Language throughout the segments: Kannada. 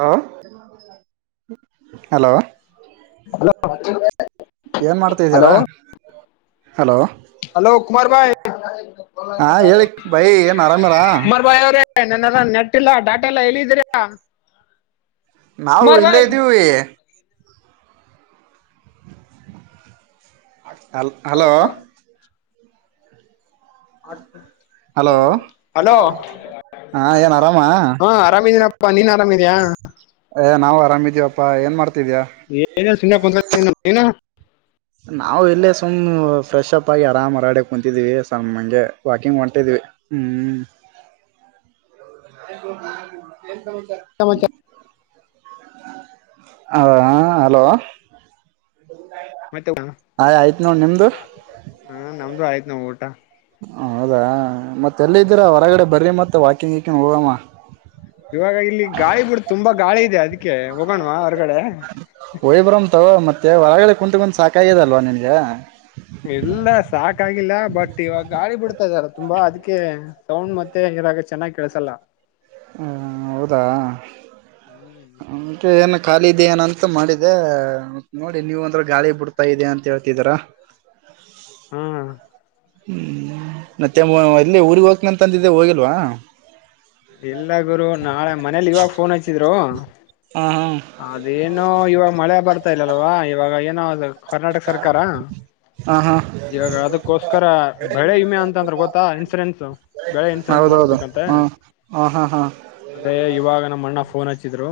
ಹಲೋ ಹಲೋ ಏನ್ ಹಲೋ ಮಾಡ್ತಾದ್ಯಾರ ಹಲೋ ಹಲೋ ಕುಮಾರ್ ಬಾಯ್ ಹಾ ಹೇಳ ಬೈ ಏನ್ ಆರಾಮಡಾ ನನಾರ ನೆಟ್ ಇಲ್ಲಾ ಡಾಟಾ ಎಲ್ಲಾ ಹೇಳಲ್ಲಿದ್ದೀರಯಾ ನಾವು ಇಲ್ಲೇ ಇದ್ದೀವಿ ಹಲೋ ಹಲೋ ಹಲೋ ಹಾ ಏನ್ ಆರಾಮಾ ಹಾ ಆರಾಮಿದೀನಪ್ಪಾ ನೀನ್ ಆರಾಮಿದಯ ನಾವ್ ಆರಾಮಿದಿವವಪ್ಪಾ ಏನ್ ಮಾಡ್ತ [unintelligible] ನಾವು ಇಲ್ಲೇ ಸುಮ್ ಫ್ರೆ ಅಪ್ ಆಗಿ ಆರಾಮ್ ಅರಡಡೆ ಕುಂತಿದೀವಿ ಸ್ಂಗೆ ವಾಕಿಂಗ್ ಹೊಂಟಿದ್ವಿ ಹ್ಮ್ [unintelligible] ಸಮಚ [unintelligible] ಹ ಹಲೋ ಮತ್ತೆ ಊಟ? ಆಯ ಆಯ್ತ್ ನೋಡ್ ನಿಮ್ದು ನೋ ಊಟಾ ಹೌದಾ ಮತ್ತ ಎಲ್ಲ ಇದಿದ್ದೀರಾ ಹೊರಗಡೆ ಬರಿ ಮತ್ತೆ ವಾಕಿಂಗ್ ಹಕಂಗ ಹೋಗಮ್ಮ ಇವಾಗ ಇಲ್ಲಿ ಗಾಳಿ ಬಿಡ ತುಂಬಾ ಗಾಳಿ ಇದೆ ಅದಕ್ಕೆ ಹೋಗೋಣ್ವಾ ಹೊರಗಡೆ ಮತ್ತ ಹೊರಗಡೆ ಕುಂತು ಕುಂತ ಸಾಕಾಯಲ್ವಾ ನಿನ್ಗ ಕಾಗಿಲ್ಲ ಬಟ್ ಇವಾಗ ಗಾಡಿ ಬಿಡ್ತಾ ಇದಾರ ತುಂಬಾ ಅದಕ್ಕೆ ಸೌಂಡ್ ಮತ್ತೆ ಇರಾಗ ಚೆನ್ನಾಗ್ ಕೆಳಸಲ್ಲ ಹ ಹೌದಾ ಹ್ಮ್ ಖಾಲಿ ಇದ ಏನಂತ ಮಾಡಿದೆ ಮತ್ ನೋಡಿ ನೀವು ಅಂದ್ರ ಗಾಳಿ ಬಿಡ್ತಾ ಇದ ಅಂತ ಹೇಳ್ತಿದೀರ ಹ್ಮ್ ಹ್ಮ್ ಮತ್ತೆ ಎಲ್ಲ ಊರ್ಗ್ ಹೋಗ್ನಂತಂದಿದ್ದೆ ಹೋಗಿಲ್ವಾ ಇಲ್ಲ ಗುರು ನಾಳೆ ಮನೇಲಿ ಇವಾಗ ಫೋನ್ ಹಚ್ಚಿದ್ರು ಹಾ ಅದೇನು ಇವಾಗ ಮಳೆ ಬರ್ತಾ ಇಲ್ಲ ಅಲ್ವಾ ಇವಾಗ ಏನ ಕರ್ನಾಟಕ ಸರ್ಕಾರ ಆಹಾ ಇವಾಗ ಅದಕ್ಕೋಸ್ಕರ ಬೆಳೆ ಇಮೆ ಅಂತ ಅಂದ್ರೆ ಗೊತ್ತಾ ಇನ್ಸೂರೆನ್ಸ್ ಬೆಳೆ ಇನ್ಸೂರೆನ್ಸ್ ಮಾಡಸ್ಬೇಕಂತೆ ಹ ಹಾ ಹಾ ಅದೇ ಇವಾಗ ನಮ್ಮ ಅಣ್ಣ ಫೋನ್ ಹಚ್ಚಿದ್ರು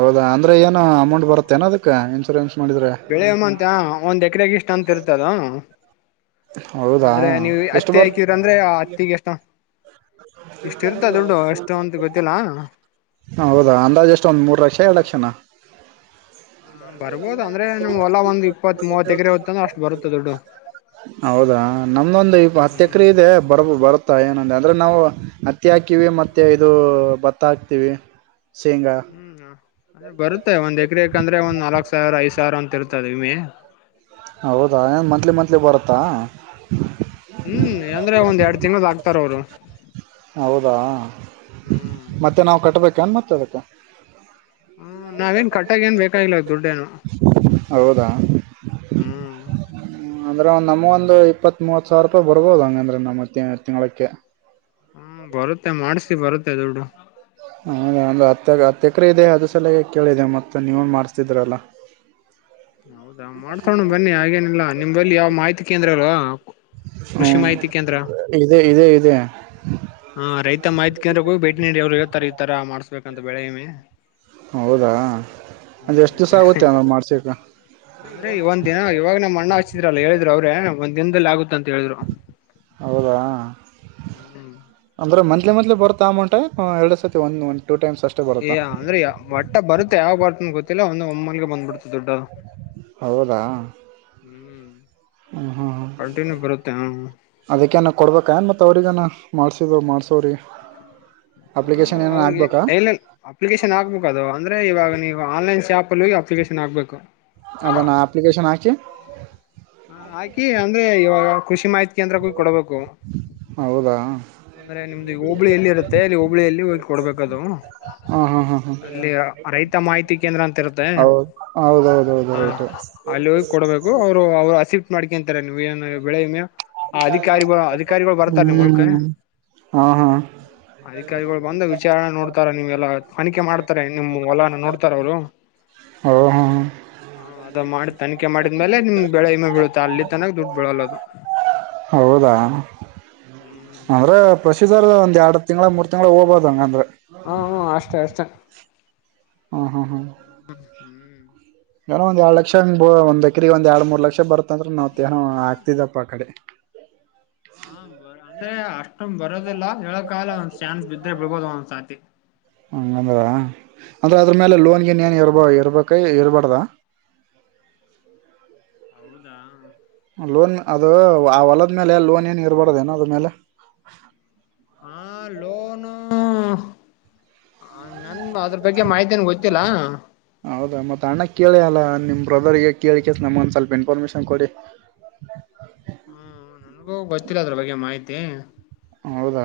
ಹೌದಾ ಅಂದ್ರೆ ಏನು ಅಮೌಂಟ್ ಬರುತ್ತೆೇನ ಅದಕ್ಕೆ ಇನ್ಸೂರೆನ್ಸ್ ಮಾಡಿದ್ರೆ ಬೆಳೆಯಮ್ಮ ಅಂತ ಒಂದ್ ಎಕರೆಗ ಇಷ್ಟ ಅಂತ ಇರ್ತದ ಹೌದಾ ಅಂದ್ರೆ ನೀವು ಎಷ್ಟು ಅತ್ತಿ ಹಾಕ್ರ ಅಂದ್ರೆ ಅತ್ತಿಗ ಎಷ್ಟ ನ ಇಷ್ಟ ಇರ್ತ ದುಡ್ಡು ಎಷ್ಟು ಅಂತ ಗೊತ್ತಿಲ್ಲ [unintelligible] ಹೌದಾ ಅಂದಾಜ ಅಷ್ಟ ಒಂದ್ ಮೂರು ಲಕ್ಷ ಎರಡ್ ಲಕ್ಷನ ಹಾ ಬರ್ಬೋದು ಅಂದ್ರೆ ನಿಮ್ ಹೊಲ ಒಂದ್ ಇಪ್ಪತ್ ಮೂವತ್ ಎಕರೆ ಹೊತ್ತು ಅಂದ್ರೆ ಅಷ್ಟ್ ಬರುತ್ತ ದುಡ್ಡು ಹೌದಾ ನಮ್ದೊಂದು ಇ ಹತ್ತ ಹ್ಮ್ ಎಕರೆ ಇದೆ ಬರಬ ಬ ಬತ್ತಾ ಏನಂದ ಅಂದ್ರೆ ನಾವು ಹತ್ತಿ ಹಾಕಿವವಿ ಮತ್ತೆ ಇದು ಭತ್ತ ಹಾಕ್ತೀವಿ ಹ್ಮ್ ಅ್ರೆ ಬರುತ್ತೆ ಒಂದ್ ಎಕ್ರಕ್ಂದ್ರೆ ಒಂದ ನಲ್ಕಕ್ ಸಾವಿರ ಐದ ಸಾವಿರ ಅಂತ ಇರುತ್ತ ಾದಮ ಹೌದಾ ಏನ್ ಮಂತ್ಲಿ ಮಂತ್ಲಿ ಬರುತ್ತಾ ಹ್ಮ್ ಅಂದ್ರೆ ಒಂದ್ ಎರಡ್ ತಿಂಗ್ಳ ಆಕ್ತಾರ ಅವ್ರು ಹೌದಾ ಹ್ಮ್ ಮತ್ತೆ ನಾವವು ಕಟ್ಬೇಕ ಅನ್ ಮತ್ತೆ ಅದಕ್ಕ ಹ್ಮ್ ನಾವೇನ್ ಕಟ್ಟಾಗ ಏನ್ ಬೇಕಾಗಿಲ್ಲ ದುಡ್ಡೇನು ಹೌದಾ [unintelligible] ಹ್ಮ್ ಅಂದ್ರೆ ಒ್ ನಮ್ೊ ಒಂದು ಇಪ್ಪತ್ ಮೂವತ್ ಸಾವಿರ ರೂಪಾಯಿ ಬರ್ಬೋದ ಹಂಗಂದ್ರೆ ನಮ್ಮ್ ತಿಂಗ್ಳಕ್ಕೆ ಹ್ಮ್ ಬರುತ್ತೆ ಮಾಡ್ಸ ಬರುತ್ತೆ ದೊಡ್ಡು ಹದ ಅಂದ್ರೆ ಹತ್ತ ಹತ್ತ ಎಕರೆ ಇದೆ ಅದ ಸಲಯಾಗಿ ಕೇಳಿದೆೆ ಮತ್ತ ನೀವನ್ ಮಾಡ್ಸ್ತಿದ್ರಲ್ಲ ಹೌದಾ ಮಾಡ್ತಣ ಬನ್ನಿ ಹಾಗೇನಿಲ್ಲ ನಿಮಲ್ಲಿ ಯಾವ ಮಾಹಿತಿ ಕೇಂದ್ರ ಅಲ್ವಾ ಹ್ಞೂ ಕೃಷಿ ಮಾಹಿತಿ ಕೇಂದ್ರ ಇದೆ ಇದೆ ಇದೆ ಹಾ ರೈತ ಮಾಹಿತಿ ಕಂದ್ರ ಹೋಗಿ ಭೇಟಿ ನೀಡಿ ಅವ್ರು ಹೇಳ್ತಾರೆ ತರ ಮಾಡ್ಸ್ಬೇಕಂತ ಬೆಳೆಯಮ್ಮೆ ಹೌದಾ ಅಂದೆ ಎಷ್ಟ್ ದಿವ್ಸ ಆಗುತ್ತೆರು ಮಾಡ್ಸಕ್ಕ ಅಂದ್ರೆ ಇ ಒಂದ್ ದಿನ ಇವಾಗ ನ್ ಅಣ್ಣ ಹಚ್ಚ್ಚಿದ್ರಲ್ಲ ಹೇಳಿದ್ ಅವ್ರೇ ಒಂದ್ ದಿನದಲ್ಲಿ ಆಗುತ್ತೆ ಹೌದಾ ಹ್ಮ್ ಅಂದ್ರೆ ಮ ಮದೇ ಮದಲ ಬರ್ತ ಅಮೌಂಟ್ ಎರಡು ಸರ್ತಿ ಒಂದು ಒ ಯ ಅಂದ್ರೆ ವಟ್ಟ ಬರುತ್ತೆ ಯಾವ ಬಟ್ಟನ ಗೊತ್ತಿಲ್ಲ ಒಂದ ಒಮ್ಮಲ್ಗ ಬಂದ್ಬಿಡ್ತೆ ದುಡ್ಡ ಹೌದಾ ಹ್ಮ್ ಹ್ಮ್ ಹ್ಮ ಕಂಟಿನ್ಯೂ ಬರುತ್ತೆ ಹ ಅದಕ್ಕನ ಕೊಡ್ಬೇಕನ್ ಮತ್ತ ಅವ್ರಗಾನ ಮಾಡ್ಸಿದವ ಮಾಡ್ಸವ್ರಿ ಹಾ ಅವ್ರಿಗೆ ಅಪ್ಲಿಕೇಶನ್ ಆಗ್ಬೇಕ ಅದು ಅಂದ್ರೆ ಇವಾಗ ನೀವು ಆನ್ಲೈನ್ ಶಾಪ್ ಅಪ್ಲಿಕೇಶನ್ ಆಗ್ಬೇಕು ಅದನ್ನು ಆಪ್ಲಿಕೇಶನ್ ಆಾಕಿ ಹಾಕಿ ಅಂದ್ರೆ ಇವಾಗ ಕೃಷಿ ಮಾಹಿತಿ ಕೇಂದ್ರಕ್ಕೂ ಕೊಡಬೇಕು ಹೌದಾ ಅಂದ್ರೆ ನಿಮ್ದು ಈ ಹೋಬ್ಳಿಯಲ್ಲಿ ಇರುತ್ತೆ ಅಲ್ಲಿ ಹೋಬಳಿಯಲ್ಲಿ ಹೋಗಿ ಕೊಡ್ಬೇಕದು ಹಾ ಹಾ ಹಾ ಹಾ ಅಲ್ಲಿ ರೈತ ಮಾಹಿತಿ ಕೇಂದ್ರ ಅಂತ ಇರುತ್ತೆ ಹೌದ ಹೌದೌದೌದು ಹಾ ರೈಟ್ ಅಲ್ಲಿ ಹೋಗಿ ಕೊಡ್ಬೇಕು ಅವ್ರು ಅವ್ರು ಶಿಫ್ಟ್ ಮಾಡ್ಕೊಂತಾರೆ ನೀವ್ ಏನು ಬೆಳೆಮ ಆ ಅಧಿಕಾರಿಗಳು ಅಧಿಕಾರಿಗಳು ಬರ್ತಾರ್ ನಿಮ್ಮೊಲ್ಕ ಹ್ಮ್ ಹಾ ಹಾ ಅಧಿಕಾರಿಗಳು ಬಂದ ವಿಚಾರಣೆ ನೋಡ್ತಾರ ನಿಮ್ಮ್ ಎಲ್ಲ ತನಿಖೆ ಮಾಡ್ತಾರೆ ನಿಮಮ್ಮ್ ಹೊಲನ ನೋಡ್ತಾರ ಅವ ಹ ಹಓ ಹಾ ಹ ಅದ ಮಾಡಿ ತಿಖೆ ಮಾಡಿದ್ಮೇಲೆ ನಿಮ್ ಬೆಳೆ ಇಮೆ ಬೀಳುತ್ತೆ ಅಲ್ಲಿ ತನಕ ದುಡ್ಡು ಬಿೀಳಲ್ಲ ಅದು ಹೌದಾ ಹ್ಮ್ ಅಂದ್ರ ಪ್ರಸೀಧರ್ದ ಒಂದ್ ಎರಡ್ ತಿಂಗಳ ಮೂರ್ ತಿಂಗ್ಳ ಹೋಗ್ಬೋದು ಹಂಗಂದ್ರೆ ಹಾ ಹ್ಮ ಅಷ್ಟೇ ಅಷ್ಟೇ ಹಾ ಹಾ ಹಾ ಹ್ಮ್ ಏನೋ ಒಂದ್ ಎರಡ್ ಲಕ್ಷ ಹಂಗ ಬ ಒಂದ್ಕ್ರಿಗೆ ಒಂದ್ ಎರಡ್ ಮೂರ್ ಲಕ್ಷ ಬರ್ತ್ತಂದ್ರ ನಾವ್ ತೇಏನೋ ಆಗ್ತಿದಪ್ಪ ಆ ಕಡೆ ಹ ಹಾ ಬರ ಅಂದ್ರೆ ಅಷ್ಟೊ ಬರ ಬರೋದಿಲ್ಲ ಹೇಳ ಕಾಲ ಒಂದ್ ಶ್ಯಾನ್ ಬಿದ್ರೆ ಬಿಡ್ಬೋದು ಒಂದ್ಸತಿ ಹಂಗಂದರಾ ಅಂದ್ರೆ ಅದ್ರ ಮೇಲೆ ಹ್ಮ್ ಲೋನ್ಗೆಿನ್ಏನ್ ಇರ್ಬ ಇರ್ಬೇಕ ಇರ್ಬಾರ್ದ ಹೌದಾ ಲೋನ್ ಅದು ಆ ಹೊಲದ ಮೇಲೆ ಲೋನ್ ಏನ್ ಇರ್ಬಾರಡದೇಏನ ಅದ ಮೇಲೆ ಹಾ ಲೋನು ನನ್ ಅದ್ರ ಬಗ್ಗೆ ಮಾಹಿತನ್ ಗೊತ್ತಿಲ್ಲ ತಣ ಕೇಳಿ ಅಲ್ಲ ನಿಮ್ ಬ್ರದರ್ಗ ಕೇಳಿ ಕ ನಮ್ಮೊಂದ ಸ್ವಲ್ಪ ಇನ್ಫಾರ್ಮೇಶನ್ ಕೊಡಿ ಹ್ಮ ನನ್ಗೂ ಗೊತ್ತಿಲ್ಲ ಅದ್ರ ಬಗ್ಗೆ ಮಾಹಿತಿ ಹದ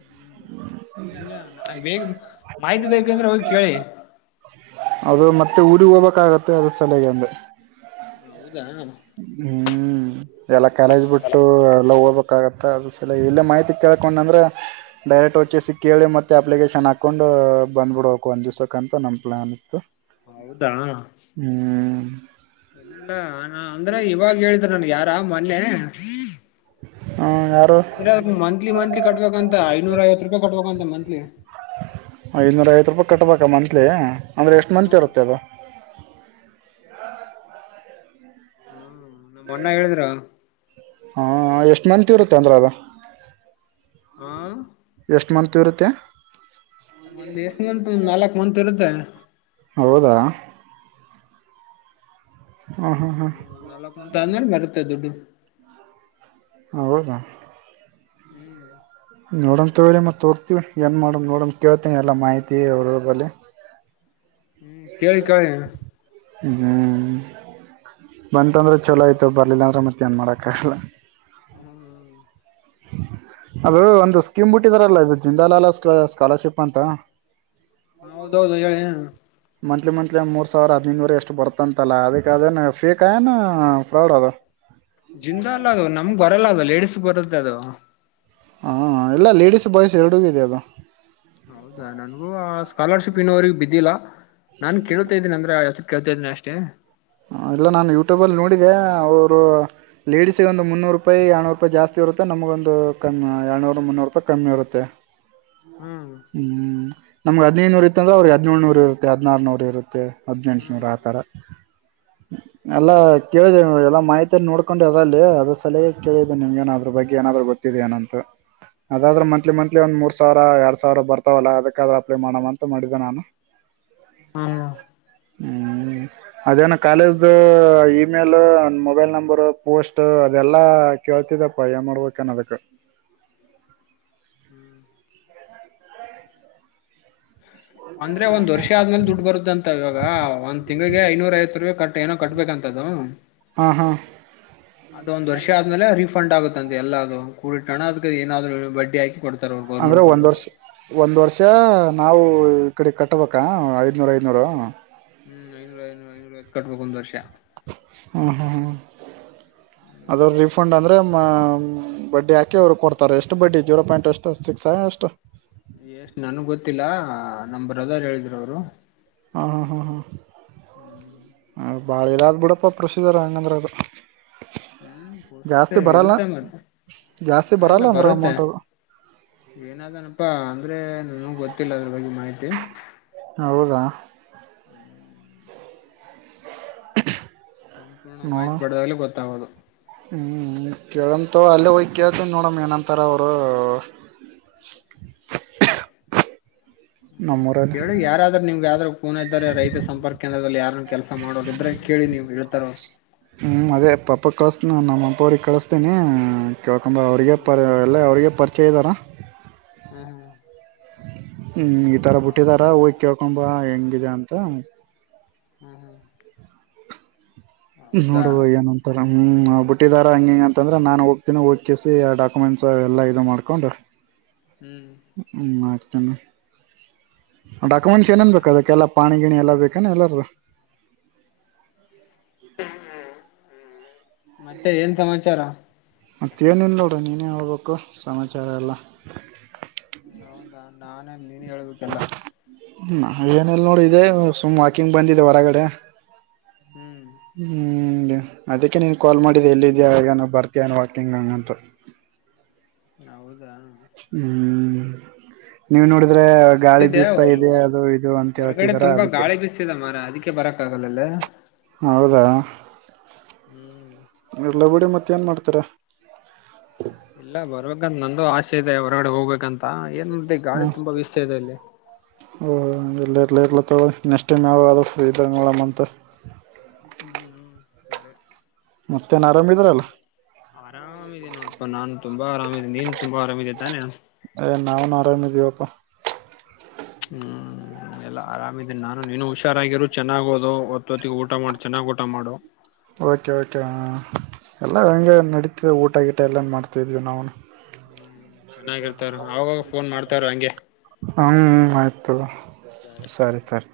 ಹ್ಮ್ ಹಂಗ ಬೇಗ ಮಾಹಿತಿ ಬೇಕುಂದ್ರೆ ಹೋಗಿ ಕೇಳಿ ಅದು ಮತ್ತೆ ಊರಿಗೆ ಹೋಗ್ಬೇಕಾಗತ್ತೆ ಅದ ಸಲೆಗೆ ಅಂದ್ರೆ ಹ ಹೌದಾ ಹ್ಮ್ ಎಲ್ಲ ಕಾಲೇಜ್ ಬಿಟ್ಟು ಎಲ್ಲ ಹೋಗ್ಬೇಕ ಅ ಸಲ ಇಲ್ಲೇ ಮಾಹಿತಿ ಕೇಳಕೊಂಡ ಅಂದ್ರೆ ಡೈರೆಕ್ಟ್ ವ ಸಿ ಕೇಳಿ ಮತ್ತೆ ಅಪ್ಲಿಕೇಶನ್ ಅಕೌೊಂಡು ಬಂದ್ಬಿಡ್ಬೇಕು ಒಂದ್ ದ್ಸಕ್ಕಂತ ನಮ್ ಪ್ಲಾನ್ ಇತ್ತು ಹೌದಾ ಹ್ಮ್ ಇಲ್ಲ ನ ಅಂದ್ರೆ ಇವಾಗ ಹೇಳಿದ್ರ ನನ್ ಯಾರ ಮೊನ್ನೆ ಹ ಯಾರು ಅಂದ್ರೆ ಅದ ಮಂತ್ಲಿ ಮಂತ್ಲಿ ಕಟ್ಬೇಕಂತ ಐನೂರ ಐವ ರೂಪಾಯಿ ಕಟ್ಬೇಕಂತ ಮಂತ್ಲಿ ಇನ್ನೂರ ಐವತ್ತು ರೂಪಾಯಿ ಕಟ್ಬೇಕಾ ಮಂತ್ಲಿ ಅಂದ್ರರೆ ಎಷ್ಟು ಮಂತ್ ಹ್ಮ್ ಇರುತ್ತೆ ಅದು ಹ್ಮ ನಮ್ಮ ಅಣ್ಣ ಹೇಳಿದಿರ ಮತ್ ಇರುತ್ತೆ ಅಂದ್ರ ಅದ ಆ ಎಷ್ಟು ಮಂತು ಇರುತ್ತೆ ಒಂದ್ ಎಷ್ಟು ಮತ್ ನಾಲ್ಕ್ ಮಂತತ್ ಇರುತ್ತೆ ಹೌದಾ ಹಾಂ ಹಾಂ ಹಾಂ ಹ್ಮ್ ನಾಕ್ ಅ ಮರುತ್ತೆ ದುಡ್ಡು ಹೌೌದದ ಹ್ಮ್ ನೋಡಣ ತಗ್ರಿ ಮತ್ ಹೋಗ್ತಿವಿ ಏನ್ ಮಾಡ ನೋಡಣ ಕೇಳ್ತನಿ ಎಲ್ಲಾ ಮಾಹಿತಿ ಅವ್ರ ಬಳಿ ಹ್ಮ್ ಕೇಳ ಕಾಯ ಹ್ಮ್ ಬಂತಂದ್ರೆ ಚೊಲೋ ಆಯ್ತು ಬರ್ಲಿಲ್ಲ ಅಂದ್ರೆ ಮತ್ತೆ ಏನ್ ಮಾಡಕ್ ಆಗಲ್ಲ ಹ್ಮ್ ಅದು ಒಂದು ಸ್ಕೀಮ್ ಬಿಟ್ಟಿದಾರಲ್ಲ ಇದು ಜಿಂದಾಲಾಲಾ ಸ್ಕಾಲರ್ಶಿಪ್ ಅಂತ ಹ ಹೌದೌದು ಹೇಳಿ ಮಂತ್ಲಿ ಮಂತ್ಲಿ ಮೂರು ಸಾವಿರ ಹದ್ಿನೈದುವರೆ ಎಷ್ಟು ಬರ್ತಂತಲ್ಲ ಅದಕ್ಕೆ ಅದೇ ಫೇಕಕ್ಯನ ್ರಡ್ ಅದು ಜಿಂದ ಎಲ್ಲ ಅದು ನಮ್ಗ್ ಬರಲ್ಲ ಅದು ಲೇಡಿಸ್ ಬರದ ಅದು ಹಾ ಎಲ್ಲ ಲೇಡಿಸಸ್ ಬಾಯ್ಸ್ ಎರಡೂಗೂ ಇದೆ ಅದು ಹೌದಾ ನನ್ಗೂ ಆಸ್ ಸ್ಕಾಲರ್ಶಿಪ್ ಇನ್ನೋವ್ರಿಗೆ ಬಿದ್ದಿಲ್ಲ ನಾನ್ ಕೇಳ್ತಾ ಇದ್ದೀನಿ ಅಂದ್ರೆ ಅದಕ್ ಅದನ್ ಅಷ್ಟೇ. ಹ ಇಲ್ಲ ನಾನ ಯೂಟ್ಯೂಬಲ್ಲಿ ನೋಡಿದೆ ಅವರು ಲೇಡಿಸಸಿಗೆ ಒಂದು ಮುನ್ನೂರ ರೂಪಾಯಿ ಎಳ್ನೂರು ರೂಪಾಯಿ ಜಾಸ್ತಿ ಇರುತ್ತೆ ನಮಗೊಂದು ಕಮ್ಮ ಎಡನೂರ್, ಮುನ್ನೂರು ರೂಪಾಯಿ ಕಮ್ಮಿ ಇರುತ್ತೆ. ಹ್ಮ್ ಹ್ಮ್ ನಮಗ್ ಹದ್ನೈದುನೂರ ಇತ್ತ ಅಂದ್ರೆ ಅವ್ರಿಗೆ ಹದಿನೇಳುನೂರು ಇರುತ್ತೆ, ಹದ್ನಾರನೂರ್ ಇರುತ್ತೆ. ಹದಿನೆಂಟುನೂರ ಹ್ಮ್ ಆ ತರಾ. ಎಲ್ಲಾ ಕೇಳಿದೆೇ ಎಲ್ಲಾ ಮಾಹಿತಿಯನ್ನ್ ನೋಡ್ಕೊಂಡು ಇದ್ರಲ್ಲಿ ಅದರ್ ಸಲಹೆ ಕೇಳಿದೆ ನಿಮ್ಗೆನಾದ್ರೂ ಬಗ್ಗೆ ಬಗ್ಗೆ ಏನಾದ್ರು ಗೊತ್ತಿದೆ ಏನಂತ. ಅದಾದ್ರ ಮಂತ್ಲಿ ಮಂತ್ಲಿ ಒಂದ್ ಮೂರ್ ಸಾವಿರ ಎರಡ್ ಸಾವಿರ ಬರ್ತಾವಲ್ಲ ಅದಕ್ ಅದ್ರಾಗ್ ಪೇ ಮಾಡೋಣ ಅಂತ ಮಾಡಿದ್ದೆ ನಾನು. ಹ್ಮು ಅದೇನ ಕಾಲೇಜ್ದ ಅ ಇದ್ ಇಮೇಲ್ ಮೊಬೈಲ್ ನಂಬರ್ ಪೋಸ್ಟ್ ಅದೆಲ್ಲಾ ಕೇಳ್ತಿದಪ್ಪ ಏನ್ ಮಾಡ್ಬೇಕನ್ ಅದಕ್. [inaudible] ಅಂದ್ರೆ ಒಂದ್ ವರ್ಷ ಆದ್ಮೇಲೆ ದುಡ್ಡು ಬರುತ್ ಅಂತ ಇವಾಗ ಒಂದ್ ತಿಂಗಳಿಗೆ ಐನೂರ ಐವತ್ ರೂಪಾಯಿ ಕಟ್ಟ ಏನೋ ಕಟ್ಟಬೇಕಂತೆ ಅದು ಹಾ ಹಾ ಒಂದ್ ವರ್ಷ ಆದ್ಮೇಲೆ ರೀಫಂಡ್ ಆಗುತ್ತೆ. ಅಂದ್ ಎಲ್ಲಾರ್ದು [unintelligible] ಬಡ್ಡಿ ಹಾಕಿ ಕೊಡ್ತ ಅಂದ್ರೆ ಒಂದ್ ವರ್ಷ ಒಂದ್ ವರ್ಷ ನಾವು ಓ ಈ ಕಡೆ ಕಟ್ಟಬೇಕ ಐದ್ನೂರು ಐದ್ನೂರು. ಹ್ಮ್ ಐನೂರ ಐನೂರ [unintelligible] ಕಟ್ಬೇಕು ಒಂದ ವರ್ಷ. ಹಾ ಹಾ ಅದರದ ರಿಫಂಡ್ [unintelligible] ಹಾ ಬಡ್ಡಿ ಹಾಕಿ ಅವ್ರು ಕೊಡ್ತಾರೆ ಎಷ್ಟು ಬಡ್ಡಿ ಜೀರೋ ಪಾಯಿಂಟ್ ಎಷ್ಟು ಸಿಕ್ಸ್ ಎಷ್ಟು ಎಷ್ಟ್ ನನ್ಗ್ ಗೊತ್ತಿಲ್ಲ ನಮ್ ಬ್ರದರ್ ಹೇಳಿದರು ಅವರು. ಹಾ ಹಾ ಹಾ ಹ್ಮು ಹಾ ಬಾಳ ಇರಾದ್ ಬಿಡಪ್ಪ ಪ್ರೊಸೀಸ್ಸರ್ ಹಂಗಂದ್ರೆ ಅದು. ಹ್ಮು ಮತ್ತೆ ಜಾಸ್ತಿ ಬರಲ್ಲ ಇರುತ್ತೆ ಮತ್ತೆ ಜಾಸ್ತಿ ಅವೆಲ್ಲ ಬರಲ್ಲ ಅಂದ್ರ ಬರುತ್ತೆ. ಅಮೌಂಟ್ ಅದು ಏನಾದನಪ್ಪಾ ಅಂದ್ರೆ ನನ್ಗು ಗೊತ್ತಿಲ್ಲ ಅದರ ಬಗ್ಗೆ ಮಾಹಿತಿ. ಹೌದಾ [unintelligible] ಸಂಪೂರ್ಣ ಮಾಹಿತಿ ನೋಡ [unintelligible] ಗೊತ್ತಾಗೋದು. ಕೇಳಂತಗೋ ಅಲ್ಲೇ ಹೋಗಿ ಕಳ್ತನ್ ನೋಡುನ್ ಏನಂತಾರ ಅವರು ನಮ್ಮೂರಲ್ಲಿ ಕೇಳ ಯಾರಾದ್ರರು ನಿಮ್ಗೆ ಯಾವಾದ್ರರು ಖುನ್ ಇದ್ದಾರೆ ರೈತ ಸಂಪರ್ಕ [unintelligible] ಯಾರ ಕೆಲಸ ಮಾಡೋರು ಇದ್ರೆ ಕೇಳಿ ನೀವು ಹೇಳ್ತಾರ ಅವ್ರು. ಹ್ಮು ಅದೇ ಪಾಪ ಕಳಸ್ತನ್ ನಮ್ಮ ಅಪ್ಪ ಅವ್ರಿಗೆ ಕಳಸ್ತೇನಿ ಕೇಳ್ಕಂಬ ಅವ್ರರಿಗೆ ಹ್ಮ್ ಪರ ಎಲ್ಲ ಅವ್ರಿಗೆ ಪರಿಚಯ ಇದ್ದಾರಾ. ಹು ಹು. ಹ್ಮು ಈತರ ಬಿಟ್ಟಿದಾರ ಹೋಗ್ ಕಳ್ಕೊಂಬ ಹೆಂಗಿದೆ ಅಂತ. ಹ್ಮು ಹ್ಮು. ನೋಡುವ ಏನಂತರ ಹ್ಮ್ ಅವ್ರ್ ಬಿಟ್ಟಿದಾರ ಹಂಗಿಂಗ್ ಅಂತಂದ್ರೆ ನಾನು ಹೋಗ್ತೀನಿ [unintelligible] ಆ ಡಾಕ್ಯುಮೆಂಟ್ಸ್ ಎಲ್ಲ ಇದು ಮಾಡ್ಕೊಂಡ್ ಹ್ಮ್ ಮಾಡ್ತನ್ ಡಾಕ್ಯುಮೆಂಟ್ಸ್ ಏನೇನ್ ಹೌದಾ ಬೇಕ ಅದಕ್ಕೆ ಎಲ್ಲ ಪಾಣಿ ಗಿಣಿ ಎಲ್ಲ ಬೇಕಾನ ಎಲ್ಲಾರು. ಮತ್ತೆ ಏನ್ ಸಮಾಚಾರ. ಮತ್ತೇ ಏನಿಲ್ಲ ನೋಡ್ರಿ ನೀನೇ ಹೇಳ್ಬೇಕು ಸಮಾಚಾರ ಎಲ್ಲ. ನೀನು ಹೇಳ್ಬೇಕೆಲ್ಲ. ನಾ ಏನಿಲ್ಲ ನೋಡ್ ಇದೇಗ್ ಸುಮ್ ವಾಕಿಂಗ್ ಬಂದಿದೆ ಹೊರಗಡೆ. ಹ್ಮು ಗೆ ಅದಕ್ಕೆ ನಿಂಗ್ ಕಾಲ್ ಮಾಡಿದೆ ಎಲ್ಲಿ ಇದಿಯಾ ಏನ್ ಬರ್ತೀಯಾ ವಾಕಿಂಗ್ ಹಂಗ ಅಂತ. ಹೌದು ಹ್ಮು ನೀವ್ ನೋಡಿದ್ರೆ ಗಾಳಿ ಬರ್ತಿದ್ದೆ ಬಿಸ್ತಾ ಇದೆ ಅಲ್ವಾ ಅದು ಇದು ಅಂತ ಹೇಳ್ತಿದಿರಾ ಅದಕ್ಕೆ. ಅಕೆ ಬರಕ್ಕಾಗಲ್ಲಲ್ಲ ಹೌದಾ ಹ್ಮ್ ಇರ್ಲ ಬಿಡಿ ಮತ್ತ ಏನ್ ಮಾಡಾತಾರ ಇಲ್ಲ ಬರ್ಬೇಕಂತ ನಂದು ಆಸೆ ಇದೆ ಹೊರಗಡೆ ಹೋಗ್ಬೇಕಂತ ಏನ್ ಮಾಡ್ರಿ ಗಾಳಿ ತುಂಬಾ ಬಿಸ್ತ ಇದೆ ಅಲ್ಲಿ ಓ ಇಲ್ಲ ಇರಲ ಇರ್ಲ ತಗ ನೆಕ್ಸ್ಟ್ ಟೈಮ್ ಯಾವ ಅದು ಫ್ರೀ ಇದ್ದಂಗಲ್ಲಮ್ಮಂತ ಹ್ಮ್ ಹ್ಮ್ ಸಾರೆ ಮತ್ತೇನ್ ಆರಾಮಭ ಇದ್ರಲ್ಲ ಆರಾಮಿದೆ ನೋಡಪ್ಪಾ ನಾನ್ ತುಂಬಾ ಆರಾಮಿದೆನೆ ನೀನ್ ತುಂಬಾ ಆರಾಮಿದೆ ತಾನೇ ನಾವುನ್ ಆರಾಮ ಹ್ಮ್ ಎಲ್ಲ ಆರಾಮಿದೀನಿ ನಾನು ನೀನು ಹುಷಾರಾಗಿರರು ಚೆನ್ನಾಗೋದು ಒತ್ತೊತ್ತಿಗೆ ಊಟ ಮಾಡು ಚೆನ್ನಾಗ್ ಊಟ ಮಾಡು ಓಕೆ ಓಕೆ ಹ ಎಲ್ಲ ಹೆಂಗ ನಡೀತ ಊಟಗ ಟೇಲಂಟ್ ಮಾಡ್ತಿದ್ವಿ ನಾನು ಹ್ಮ ಚೆನ್ನಾಗಿರ್ತಾರ ಆಗ ಫೋನ್ ಮಾಡ್ತಾರ ಹಂಗೆ ಹ ಆಯ್ತು ಸರಿ ಸರಿ